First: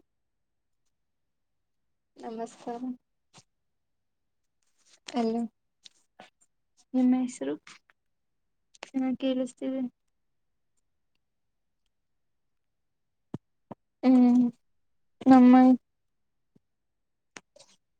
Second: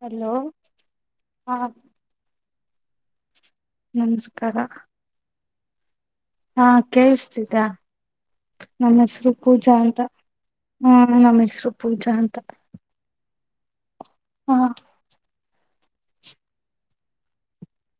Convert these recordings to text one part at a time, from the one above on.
Hello ಹಾ ನಮಸ್ಕಾರ ನಮಸ್ಕಾರ ಹ್ಂ ಹಾ ಕೇಳ್ಸ್ತಿದ್ದ ನನ್ನ್ ಚೆನ್ನಾಗಿ ಹೆಸರು ಪೂಜಾ ಕೇಳಿಸ್ತಿದೆ ಅಂತ. ಹ್ಮ್ ನಮ್ಮ ಹೆಸರು ಪೂಜಾ ಅಂತ. ಹ್ಮ್ ಹ ನಮ್ಮ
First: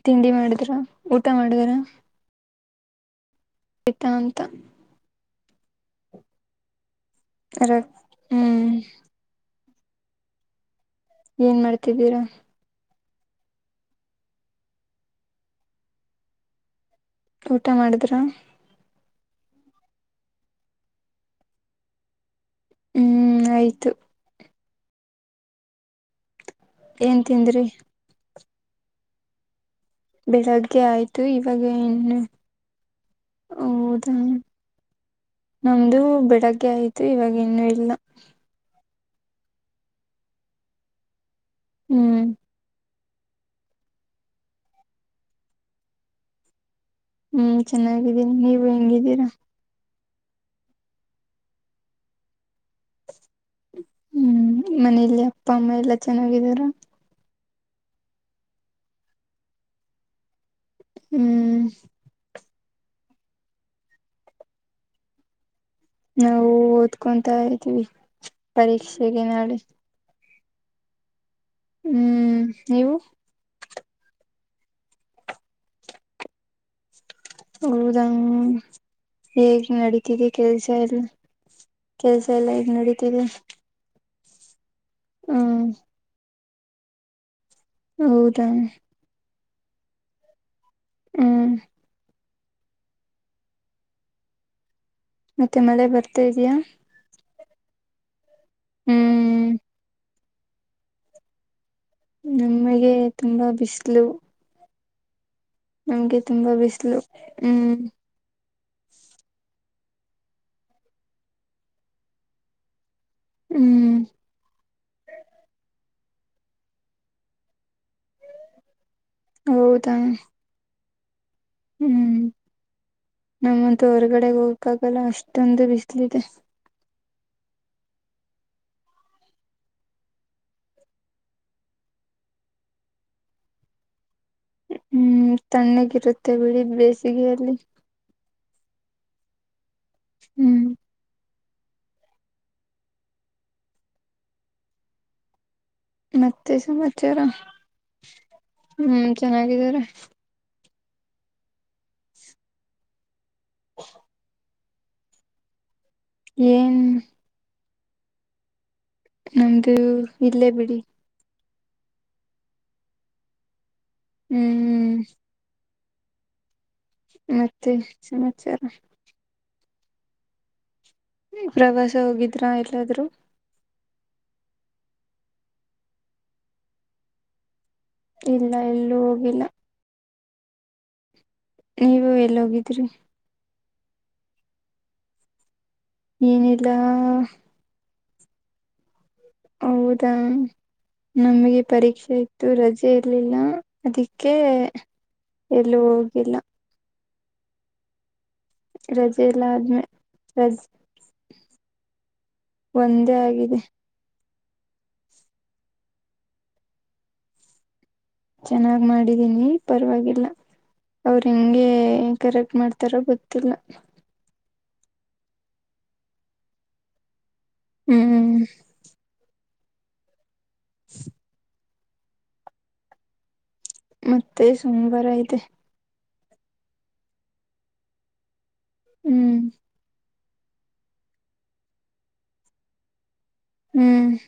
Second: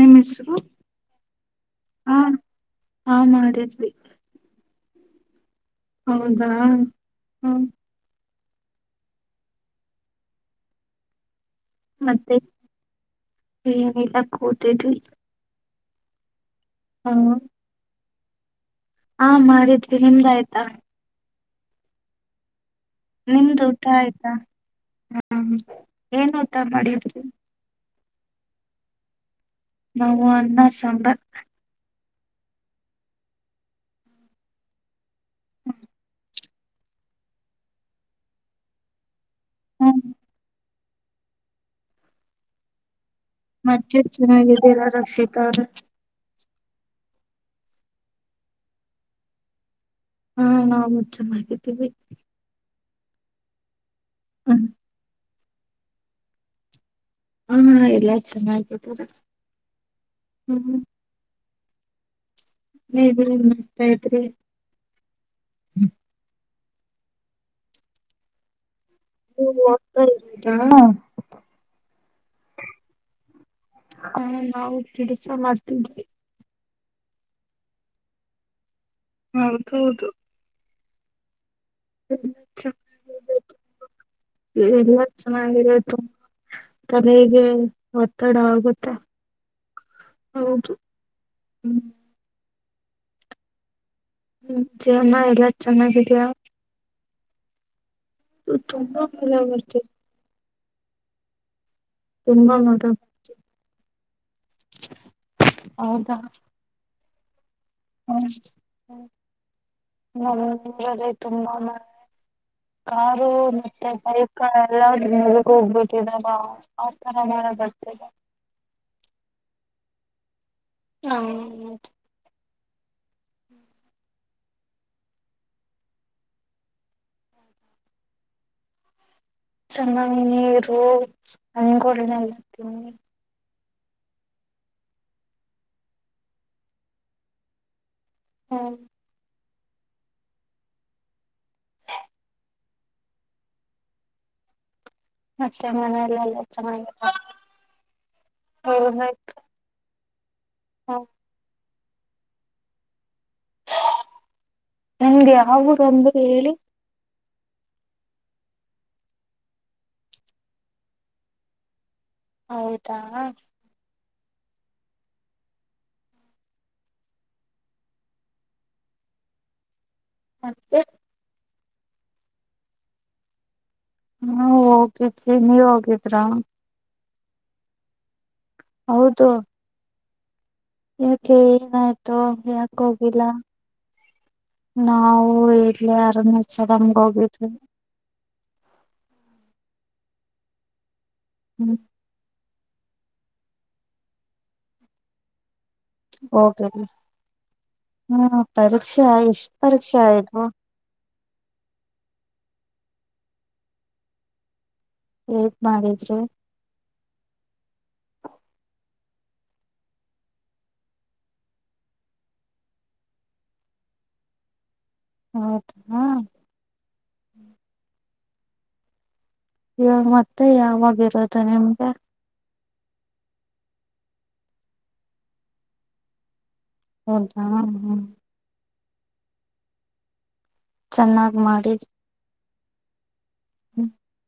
ನಿಮ್ ತಿಂಡಿ ಹೆಸರು ಮಾಡಿದ್ರ ಊಟ ಮಾಡಿದ್ರ. ಹ ಮಾಡಿ ಆಯ್ತಾ ಅಂತ ಹೌದಾ ಹ್ಮ್ ಅ ಹ್ಮ್ ಏನ್ ಮಾಡ್ತಿದ್ದೀರಾ ಮತ್ತೆ ಏನಿಲ್ಲ ಕೂತಿದ್ವಿ. ಹ್ಮ ಊಟ ಮಾಡಿದ್ರ. ಹಾ ಮಾಡಿದ್ವಿ ನಿಮ್ದಾಯ್ತಾ. ಹ್ಮ್ ನಿಮ್ದು ಊಟ ಆಯ್ತು ಆಯ್ತಾ ಹಾ ಏನ ಊ ಏನ್ ತಿಂದ್ರಿ. ನಾವು ಅನ್ನ ಬೆಳಗ್ಗೆ ಸಾಂಬಾರ್ ಆಯ್ತು ಇವಾಗ ಇನ್ನೂ. ಹೌದಾ ನಮ್ದು ಬೆಳಗ್ಗೆ ಆಯ್ತು ಇವಾಗ ಇನ್ನು ಇಲ್ಲ. ಹ್ಮ ಹ್ಮ್ ಮತ್ತೆ ಚೆನ್ನಾಗಿದ್ದೀರಾ ರಕ್ಷಿತಾ ಅವರೇ. ಹ್ಮ್ ಚೆನ್ನಾಗಿದ್ದೀನಿ ನೀವು ಹೆಂಗಿದ್ದೀರಾ. ಹಾ ನಾವು ಚೆನ್ನಾಗಿದ್ದೀವಿ. ಹ್ಮ್ ಮನೇಲಿ ಅಪ್ಪ ಅಮ್ಮ ಎಲ್ಲಾ ಚೆನ್ನಾಗಿದಾರ. ಹಾ ಎಲ್ಲಾ ಚೆನ್ನಾಗಿದರೆ ಹ್ಮ. ಹ್ಮ್ ನೀವ ಏನ ಮಾಡ್ತಾ ಇದ್ರಿ. ನಾವು ಓದ್ಕೊತಾ ಇದ್ದೀವಿ ಪರೀಕ್ಷೆಗೆ ನಾಳೆ. ಹಾ ಹ್ಮ್ ನೀವು ಹ ನಾವು ಕೆಲ್ಸ ಮಾಡ್ತಿದ್ವಿ. ಹೌದಂಗ ಹೇಗ್ ಹೌದೌದು ನಡಿತಿದೆ ಕೆಲ್ಸ ಎಲ್ಲ. ಕೆಲ್ಸ ಎಲ್ಲ ಹೇಗ್ ನಡೀತಿದೆ. ಎಲ್ಲ ಹ್ಮ್ ಚೆನ್ನಾಗಿದೆ ತಲೆಗೆ ಒತ್ತಡ ಹೌದಾ ಆಗುತ್ತೆ. ಹೌದು ಹ್ಮ್ ಹ್ಮ ಜಾಮಾ ಎಲ್ಲಾ ಮತ್ತೆ ಮಳೆ ಬರ್ತಾ ಚೆನ್ನಾಗಿದ್ಯಾ. ಇದಯಾ ತುಂಬಾ ಮಳೆ ಹ್ಮ್ ಬರ್ತಿದೆ. ತುಂಬಾ ಮಳೆ ನಮಗೆ ತುಂಬಾ ಬಿಸಿಲು. ನಮ್ಗೆ ತುಂಬಾ ಬಿಸಿಲು ಹ್ಮ್. ಹ್ಮ ನಮ್ಮ ಊರಲ್ಲಿ ತುಂಬಾ ಮಳೆ. ಕಾರು ಮತ್ತೆ ಹ್ಮ್ ಬೈಕ್ಗಳೆಲ್ಲ ನೀರಿಗೆ ಹೋಗ್ಬೇಕ್ ಇವಗ ಆತರ ಮಳೆ ಬರ್ತೈತ್. ಹೌದಾ, ಹ, ಹ್ಮ್. ನನ್ಗತು ಹೊರ್ಗಡೆಗೆ ಹೋಗಕ್ಕಾಗಲ್ಲ ಅಷ್ಟೊಂದು ಬಿಸಿಲ ಇದೆ. ಚೆನ್ನಾಗಿ ನೀರು ಹಣ್ಣುಗಳನೆಲ್ಲಾ ತಿನ್ನಿ. ಹ್ಮ್ ತಣ್ಣಗಿರುತ್ತೆ ಬಿಡಿ ಬೇಸಿಗೆಯಲ್ಲಿ. ಹಾಂ, ಹ್ಮ್. [inaudible] ಮತ್ತೆ ಮನೆಯಲ್ಲೆಲ್ಲ ಮತ್ತೆ ಸಮಾಚಾರ ಹ್ಮ್ ಚೆನ್ನಾಗಿದ್ದೀರಾ, ಹಾ, [inaudible] ನಿಮ್ದು ಯಾವ ಊರು ಅಂದ್ರಿ ಹೇಳಿ. ಏನ್ ನಮ್ದು ಇಲ್ಲೇ ಬಿಡಿ, ಹೌದಾ, ಹ್ಮ್, ಮತ್ತೆ ಸಮಾಚಾರ, [inaudible] ಪ್ರವಾಸ ಹೋಗಿದ್ರ ಎಲ್ಲಾದ್ರು. ಹಾ ಹೋಗಿದ್ವಿ ನೀವ ಹೋಗಿದ್ರಾ. ಇಲ್ಲ ಎಲ್ಲೂ ಹೌದು ಹೋಗಿಲ್ಲ. ಯಾಕೆ ನೀವು ಏನಾಯ್ತು, ಎಲ್ಲಿ ಯಾಕ ಹೋಗಿದ್ರಿ ಹೋಗಿಲ್ಲ, ನಾವು ಇಲ್ಲೇ ಏನಿಲ್ಲ ಅರುಣಾಚಲಂ ಹೋಗಿದ್ವಿ. ಹೌದಾ ನಮಗೆ ಹ್ಮ್ ಪರೀಕ್ಷೆ ಇ ತ್ತು ರಜೆ ಇರ್ಲಿಲ್ಲ ಅದಕ್ಕೆ ಎಲ್ಲೂ ಹೋಗಿಲ್ಲ.. ಹೋಗಿದ್ವಿ ಹ್ಮ ಪರೀಕ್ಷೆ ಎಷ್ಟ್ ರಜೆಲಾದ್ಮೇ ಪರೀಕ್ಷೆ ಆಯ್ತು ರಜ್ ಒಂದೇ ಆಗಿದೆ, ಹೇಗ್ ಮಾಡ್ರಿದ್ರು. ಚೆನ್ನಾಗ್ ಮಾಡಿದೀನಿ ಪರವಾಗಿಲ್ಲ. ಅವ್ರ ಹೆಂಗೆ ಕರೆಕ್ಟ್ ಮಾಡ್ತಾರೋ ಗೊತ್ತಿಲ್ಲ. ಹೌದು ಹ್ಮ ಹ್ಮ್. ಇವಾಗ ಮತ್ತೆ ಯಾವಾಗ ಇರೋದು ನಿಮ್ ಮತ್ತೆ ಸೋಮವಾರ ಐತೆ, ಹೌದಾ ಹ್ಮ, ಹ್ಮ್ ಹ್ಮ್, ಚೆನ್ನಾಗ್ ಮಾಡಿದ, ಹ್ಮ್,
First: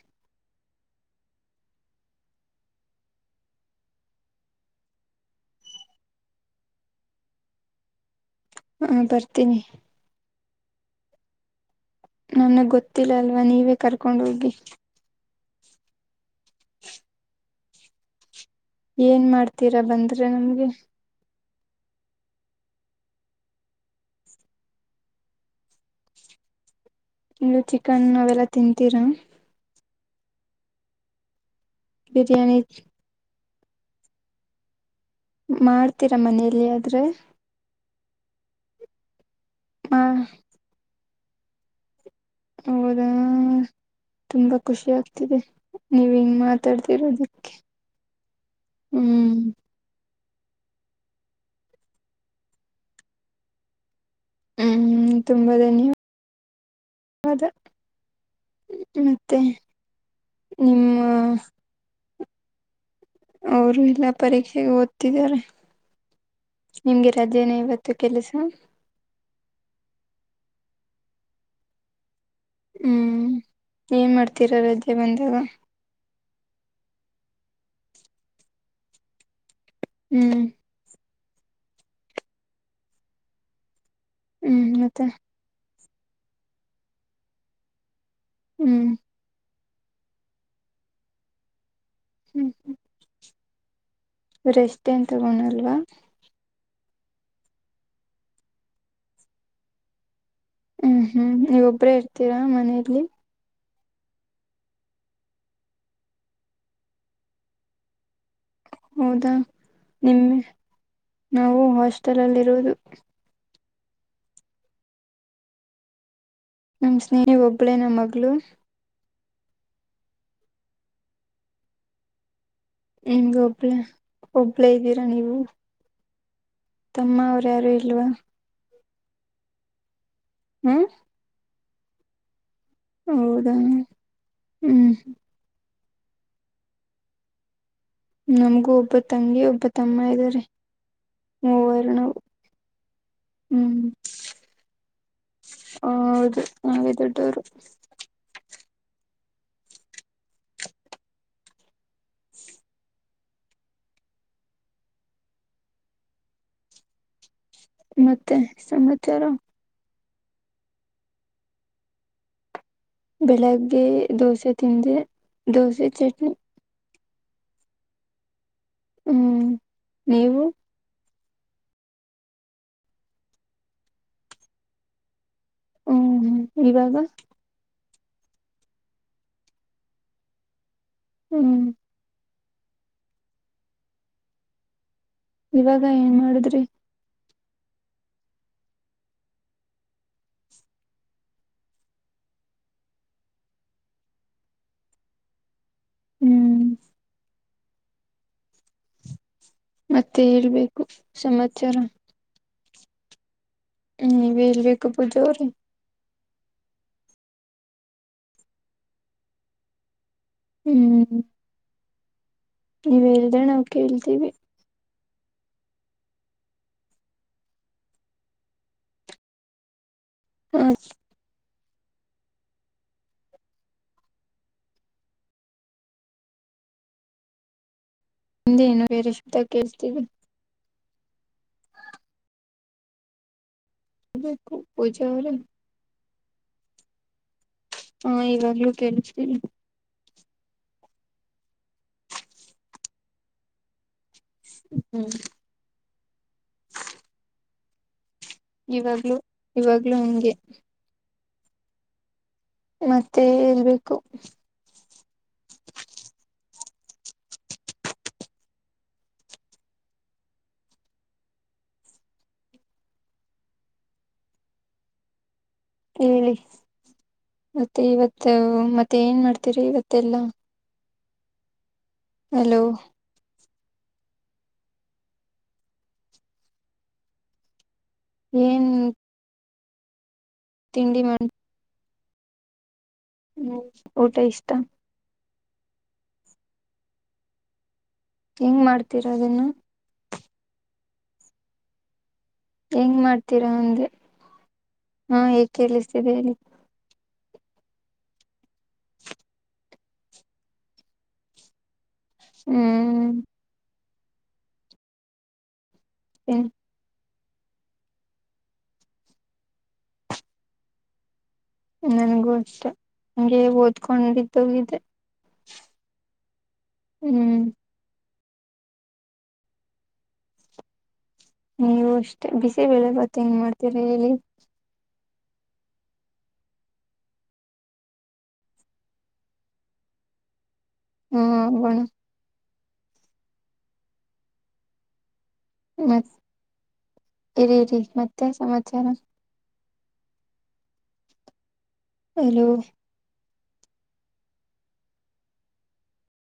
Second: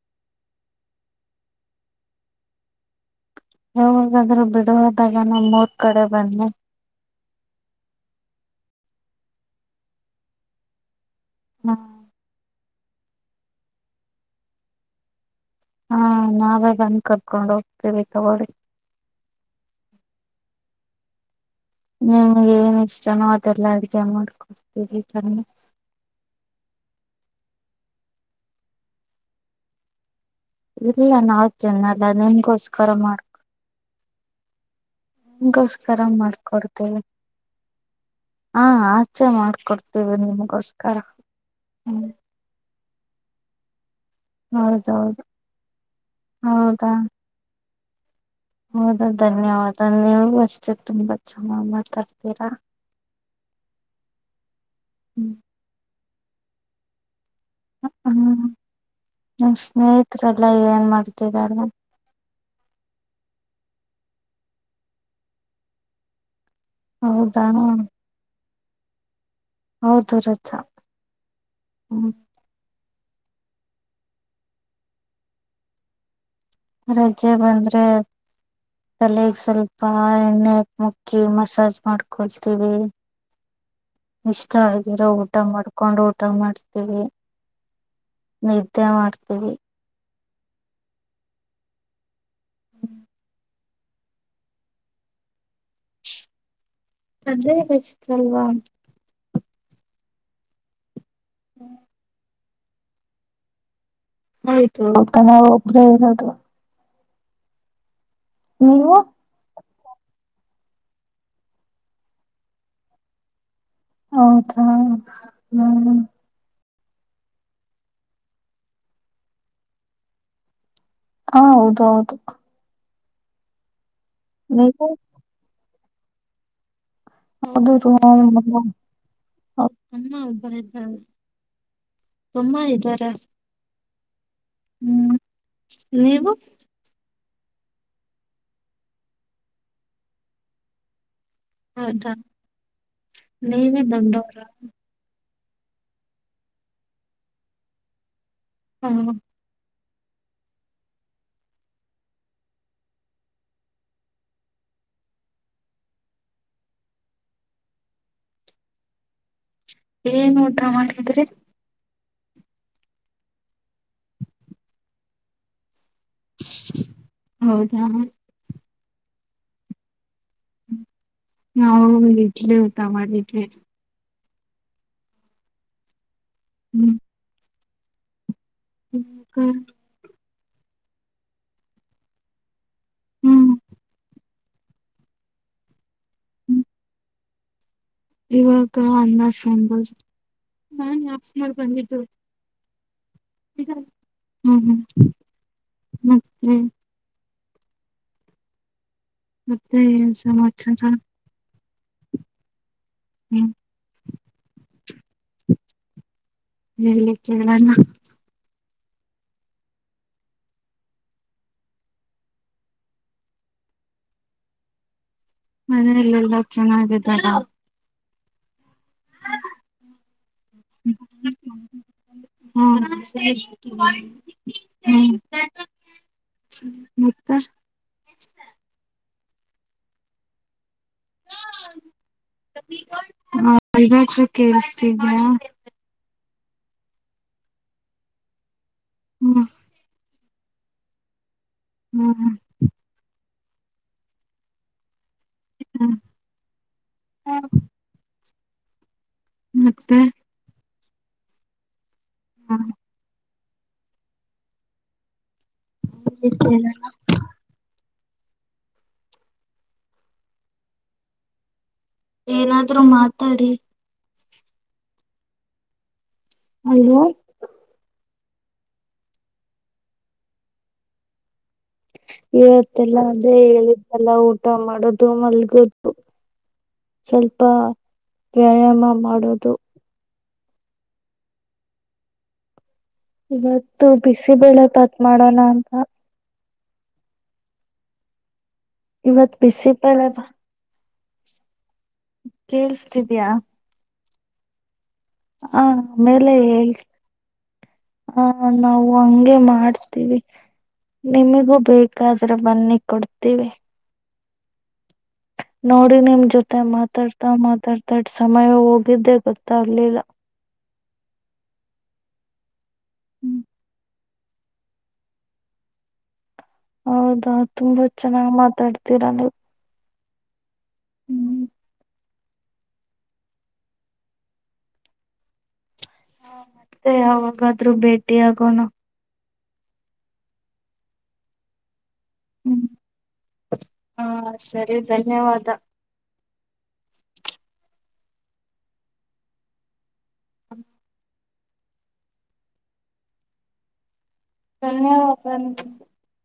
ಯಾವಾಗಾದ್ರೂ ಬಿಡುವದಾಗ ನಮ್ಮೋರ್ ಕಡೆ ಬನ್ನಿ. ಹಾ ಬರ್ತೀನಿ. ಹಾ, ನನಗ್ ಗೊತ್ತಿಲ್ಲ ಅಲ್ವಾ ನೀವೇ ಕರ್ಕೊಂಡ ಹೋಗಿ. ಹಾ ನಾವೇ ಬಂದ್ ಕರ್ಕೊಂಡ್ ಹೋಗ್ತೀವಿ. ತಗೋಳಿ, ಏನ್ ಮಾಡ್ತೀರಾ ಬಂದ್ರೆ ನಮ್ಗೆ, ನಿಮ್ಗೆ ಏನ್ ಇಷ್ಟನೋ ಅದೆಲ್ಲ ಅಡ್ಗೆ ಮಾಡ್ಕೊಡ್ತೀವಿ ಬನ್ನಿ. ಇನ್ನು ಚಿಕನ್ ಅವೆಲ್ಲಾ ತಿಂತೀರಾ, ಇಲ್ಲ ನಾವ್ ತಿನ್ನಲ್ಲ ಬಿರಿಯಾನಿ ನಿಮ್ಗೋಸ್ಕರ ಮಾಡ್ಕ, ನಿಮ್ ಗೋಸ್ಕರ ಮಾಡ್ತೀರಾ ಮನೆಯಲ್ಲಿ ಮಾಡ್ಕೊಡ್ತೇವಿ. ಆದ್ರೆ ಹಾ ಆಚೆ ಮಾ ಮಾಡ್ಕೊಡ್ತೇವಿ ನಿಮ್ಗೋಸ್ಕರ. ಹ್ಮ್ ಹೌದ, ತುಂಬಾ ಖುಷಿ ಹೌದೌದು ಆಗ್ತಿದೆ ನೀವ್ ಹಿಂಗ್ ಹೌದಾ ಮಾತಾಡ್ತಿರೋದಿಕ್ಕೆ ಹೌದಾ ಧನ್ಯವಾದ ನೀವು ಅಷ್ಟೇ ತುಂಬಾ ಚೆನ್ನಾಗ್ ಮಾತಾಡ್ತೀರಾ ಹ್ಮ್್ಮ ಹ್ಮ್ ತುಂಬಾ ಧನ್ಯವಾದ ವಾದ ಹ್ಮ್ ನನ್ ಸ್ನೇಹಿತ್ರೆಲ್ಲ ಏನ್ ನಿಮ್ಮ ಮಾಡ್ತಿದ್ದಾರೆ ಅವರು ಇಲ್ಲೆ ಪರೀಕ್ಷೆಗೆ ಓದ್ತಿದ್ದಾರೆ ನಿಮ್ಗೆ ರಜೇನ ಹೌದಾ ಇವತ್ತು ಕೆಲ್ಸ ಹೌದು ರಜ ಹ್ಮ್ ಹ್ಮ್ ಏನ್ ಮಾಡ್ತೀರಾ ರಜೆ ಬಂದಾಗ ರಜೆ ಬಂದ್ರೆ ತಲೆಗ್ ಸ್ವಲ್ಪ ಹ್ಮ್ ಎಣ್ಣೆ ಹಾಕಿ ಮಸಾಜ್ ಮಾಡ್ಕೊಳ್ತೀವಿ ಇಷ್ಟ ಹ್ಮ್ ಮತ್ತೆ ಆಗಿರೋ ಊಟ ಮಾಡ್ಕ ಹಕೊಂಡ ಊಟ ಮಾಡ್ತೀವಿ ನಿದ್ದೆ ಹ್ಮ್ ಮಾಡ್ತೀವಿ ಹ್ಮ್ ರೆಸ್ಟ್ ಎನ್ ತಗೋಳಲ್ವಾ ಅದೇ ವಚ [unintelligible] ತಲ್ವಾ ಹ್ಮ್ ಹ್ಮ್ ನೀವೊಬ್ರೇ ಇರ್ತೀರಾ ಮನೆಯಲ್ಲಿ ಆಯ್ತು ತ ನಾವು ಒಬ್ರೇ ಇರೋದು ನೀವು ನಿಮ್ಮೆ ನಾವು ಹಾಸ್ಟೆಲ್ ಅಲ್ಲಿ ಇರೋದು ಹೌದಾ ಹ್ಮ್ ನಮ್ಮ ಸ್ನೇಹಿ ಒಬ್ಬಳೇನ ಮಗಳು ಹಾ ಹೌದು ಹೌದು ಹ [unintelligible] ಒಬ್ಳೇ ಒಬ್ಳೇ ನೀವು ಇದ್ದೀರಾ ನೀವು ತಮ್ಮ ಅವ್ರು ಹೌದು ಯಾರು ಇಲ್ವಾ ಹಾ [unintelligible] [unintelligible] ಅಮ್ಮ ಇದ್ದಾರ ಹೌದಾ ಹ್ಮ್ ನೀವು ನಮಗೂ ಒಬ್ಬ ತಂಗಿ ಒಬ್ಬ ತಮ್ಮ ಇದ್ದಾರೆ ಮೂವರು ಹೌದಾ ನಾವು ನೀವೇ ಹ್ಮ್ ದೊಡ್ಡವ್ರ ಹೌದು ನಾವೇ ದೊಡ್ಡವರು ಹ್ಮ ಮತ್ತೆ ಸಮಾಚಾರ ಏನ್ ಊಟಾ ಮಾಡಿದ್ರಿ ಬೆಳಗ್ಗೆ ದೋಸೆ ತಿಂದೆ ದೋಸೆ ಚಟ್ನಿ ಹೌದಾ ಹ್ಮ್ ನೀವು ನಾ ಇಡ್ಲಿ ಊಟ ಮಾಡಿದ್ವಿ ಹ್ಮ್ ಹ್ಮ್ ಇವಾಗ ಹ್ಮ ಹ್ಮ [unintelligible] ಹ್ಮ್ ಹ್ಮ್ ಇವಾಗ ಏನ್ ಮಾಡಿದ್ರಿ ಹ್ಮ್. ಇವಾಗ ಅನ್ನ ಸಾಂಬಾರ್ ನಾನ್ ಆಫ್ ಮಾಡಿ ಬಂದಿದು ಹ್ಮ್ ಹ್ಮ್ ಮತ್ತೆ ಹ್ಮ್ ಏನ್ ಮತ್ತೆ ಹೇಳ್ಬೇಕು ಸಮಾಚಾರ ಸಮಾಚಾರ ಹ್ಮ್ ಹ್ಮ್ ನೀವೇ ಹೇಳ್ಬೇಕಪ್ಪ ಜೋರು ಹೇಳಿ ಕೇಳೋಣ ಹ್ಮ್ ನೀವ ಹೇಳಿದ್ರೆ ನಾವು ಕೇಳ್ತೀವಿ ಮನೆಯಲ್ಲೆಲ್ಲ ಚೆನ್ನಾಗಿದ್ದಾರ ಹ್ಮ ಚನ್ನ [unintelligible] ಹ್ಮ್ [unintelligible] ಮತ್ತ ಹಿಂದೇನೊ ಬೇರೆ ಶಬ್ದ ಕೇಳಸ್ತಿದೆ ಹ [unintelligible] ಬೇಕು ಪೂಜಾ ಕೇಳಸ್ತದಿಯಾ ಅವ್ರೆ ಹಾ ಇವಾಗಲೂ ಕೇಳಸ್ತೀದೆ ಹ್ಮ್ ಹ್ಮ್ ಹ್ಮ ಹ್ಮ್ ಹ್ಮ ಹ ಇವಾಗ್ಲೊ ಇವಾಗ್ಲೊ ಹಂಗೆ ಮತ್ತೆ ಹೇಳ್ಬೇಕು [inaudible] ಏನಾದ್ರೂ ಮಾತಾಡಿ ಹೇಳಿ ಅಲ್ವಾ ಮತ್ತೆ ಇವತ್ತು ಮತ್ತೆ ಏನ್ ಮಾಡ್ತೀರಿ ಇವತ್ತೆಲ್ಲ ಇವತ್ತೆಲ್ಲ ಅಂದ್ರೆ ಹೇ ಇರುತ್ತಲ್ಲ ಊಟ ಮಾಡೋದು ಮಲ್ಗೋದು ಸ್ವಲ್ಪ ಏನ್ ವ್ಯಾಯಾಮ ಮಾಡೋದು ತಿಂಡಿ ಮಾಡ ಇವತ್ತು ಊಟ ಇಷ್ಟ ಬಿಸಿಬೇಳೆ ಬಾತ್ ಮಾಡೋಣ ಅಂತ ಹೆಂಗ್ ಮಾಡ್ತೀರಾ ಇವತ್ ಅದನ್ನ ಬಿಸಿ ಬೇಳೆ ಬಾತ್ ಹೆಂಗ್ ಕೇಳಸ್ತಿದಿಯಾ ಮಾಡ್ತೀರಾ ಅಂದೆ ಹಾ ಹೇಗ್ ಹ ಕೇಳಿಸ್ತಿದೆ ಮೇಲೆ ಹೇಳಿ ಹಾ ನಾವು ಹಂಗೆ ಮಾಡ್ತಿವಿ ನಿಮಿಗೂ ಬೇಕ ಆದ್ರೆ ಬನ್ನಿ ಹ್ಮ್ ಕೊಡ್ತೀವಿ ನೋಡಿ ನಿಮ ಜೊತೆ ಮಾತಾಡ್ತಾ ಮಾತಾಡ್ತಾ ಸಮಯ ಹೋಗಿದ್ದೆ ಗೊತ್ತಾಗ್ಲಿಲ್ಲ ನನ್ಗೂ ಅಷ್ಟೇ ಹಂಗೆ ಓದ್ಕೊಂಡಿದ್ದಿದೊಗಿದೆ ಹೌದಾ ತುಂಬಾ ಚೆನ್ನಾಗ್ ಮಾತಾಡ್ತೀರ ನೀವು ಹ್ಮ್, ನೀವು ಅಷ್ಟೇ ಬಿಸಿಬೇಳೆ ಬಾತ್ ಹೆಂಗ ಮಾಡ್ತೀರ ಹೇಳಿ ಹ ಮತ್ತೆ ಅವಾಗಾದ್ರೂ ಭೇಟಿಯಾಗೋಣ ಹ್ಮ ಹೋಗೋಣ ಹ್ಮ್ ಹಾ ಸರಿ ಧನ್ಯವಾದ ಮತ್ ಇರಿ ಇರಿ ಮತ್ತೆನ ಸಮಾಚಾರ ಹಲೋ ಧನ್ಯವಾದ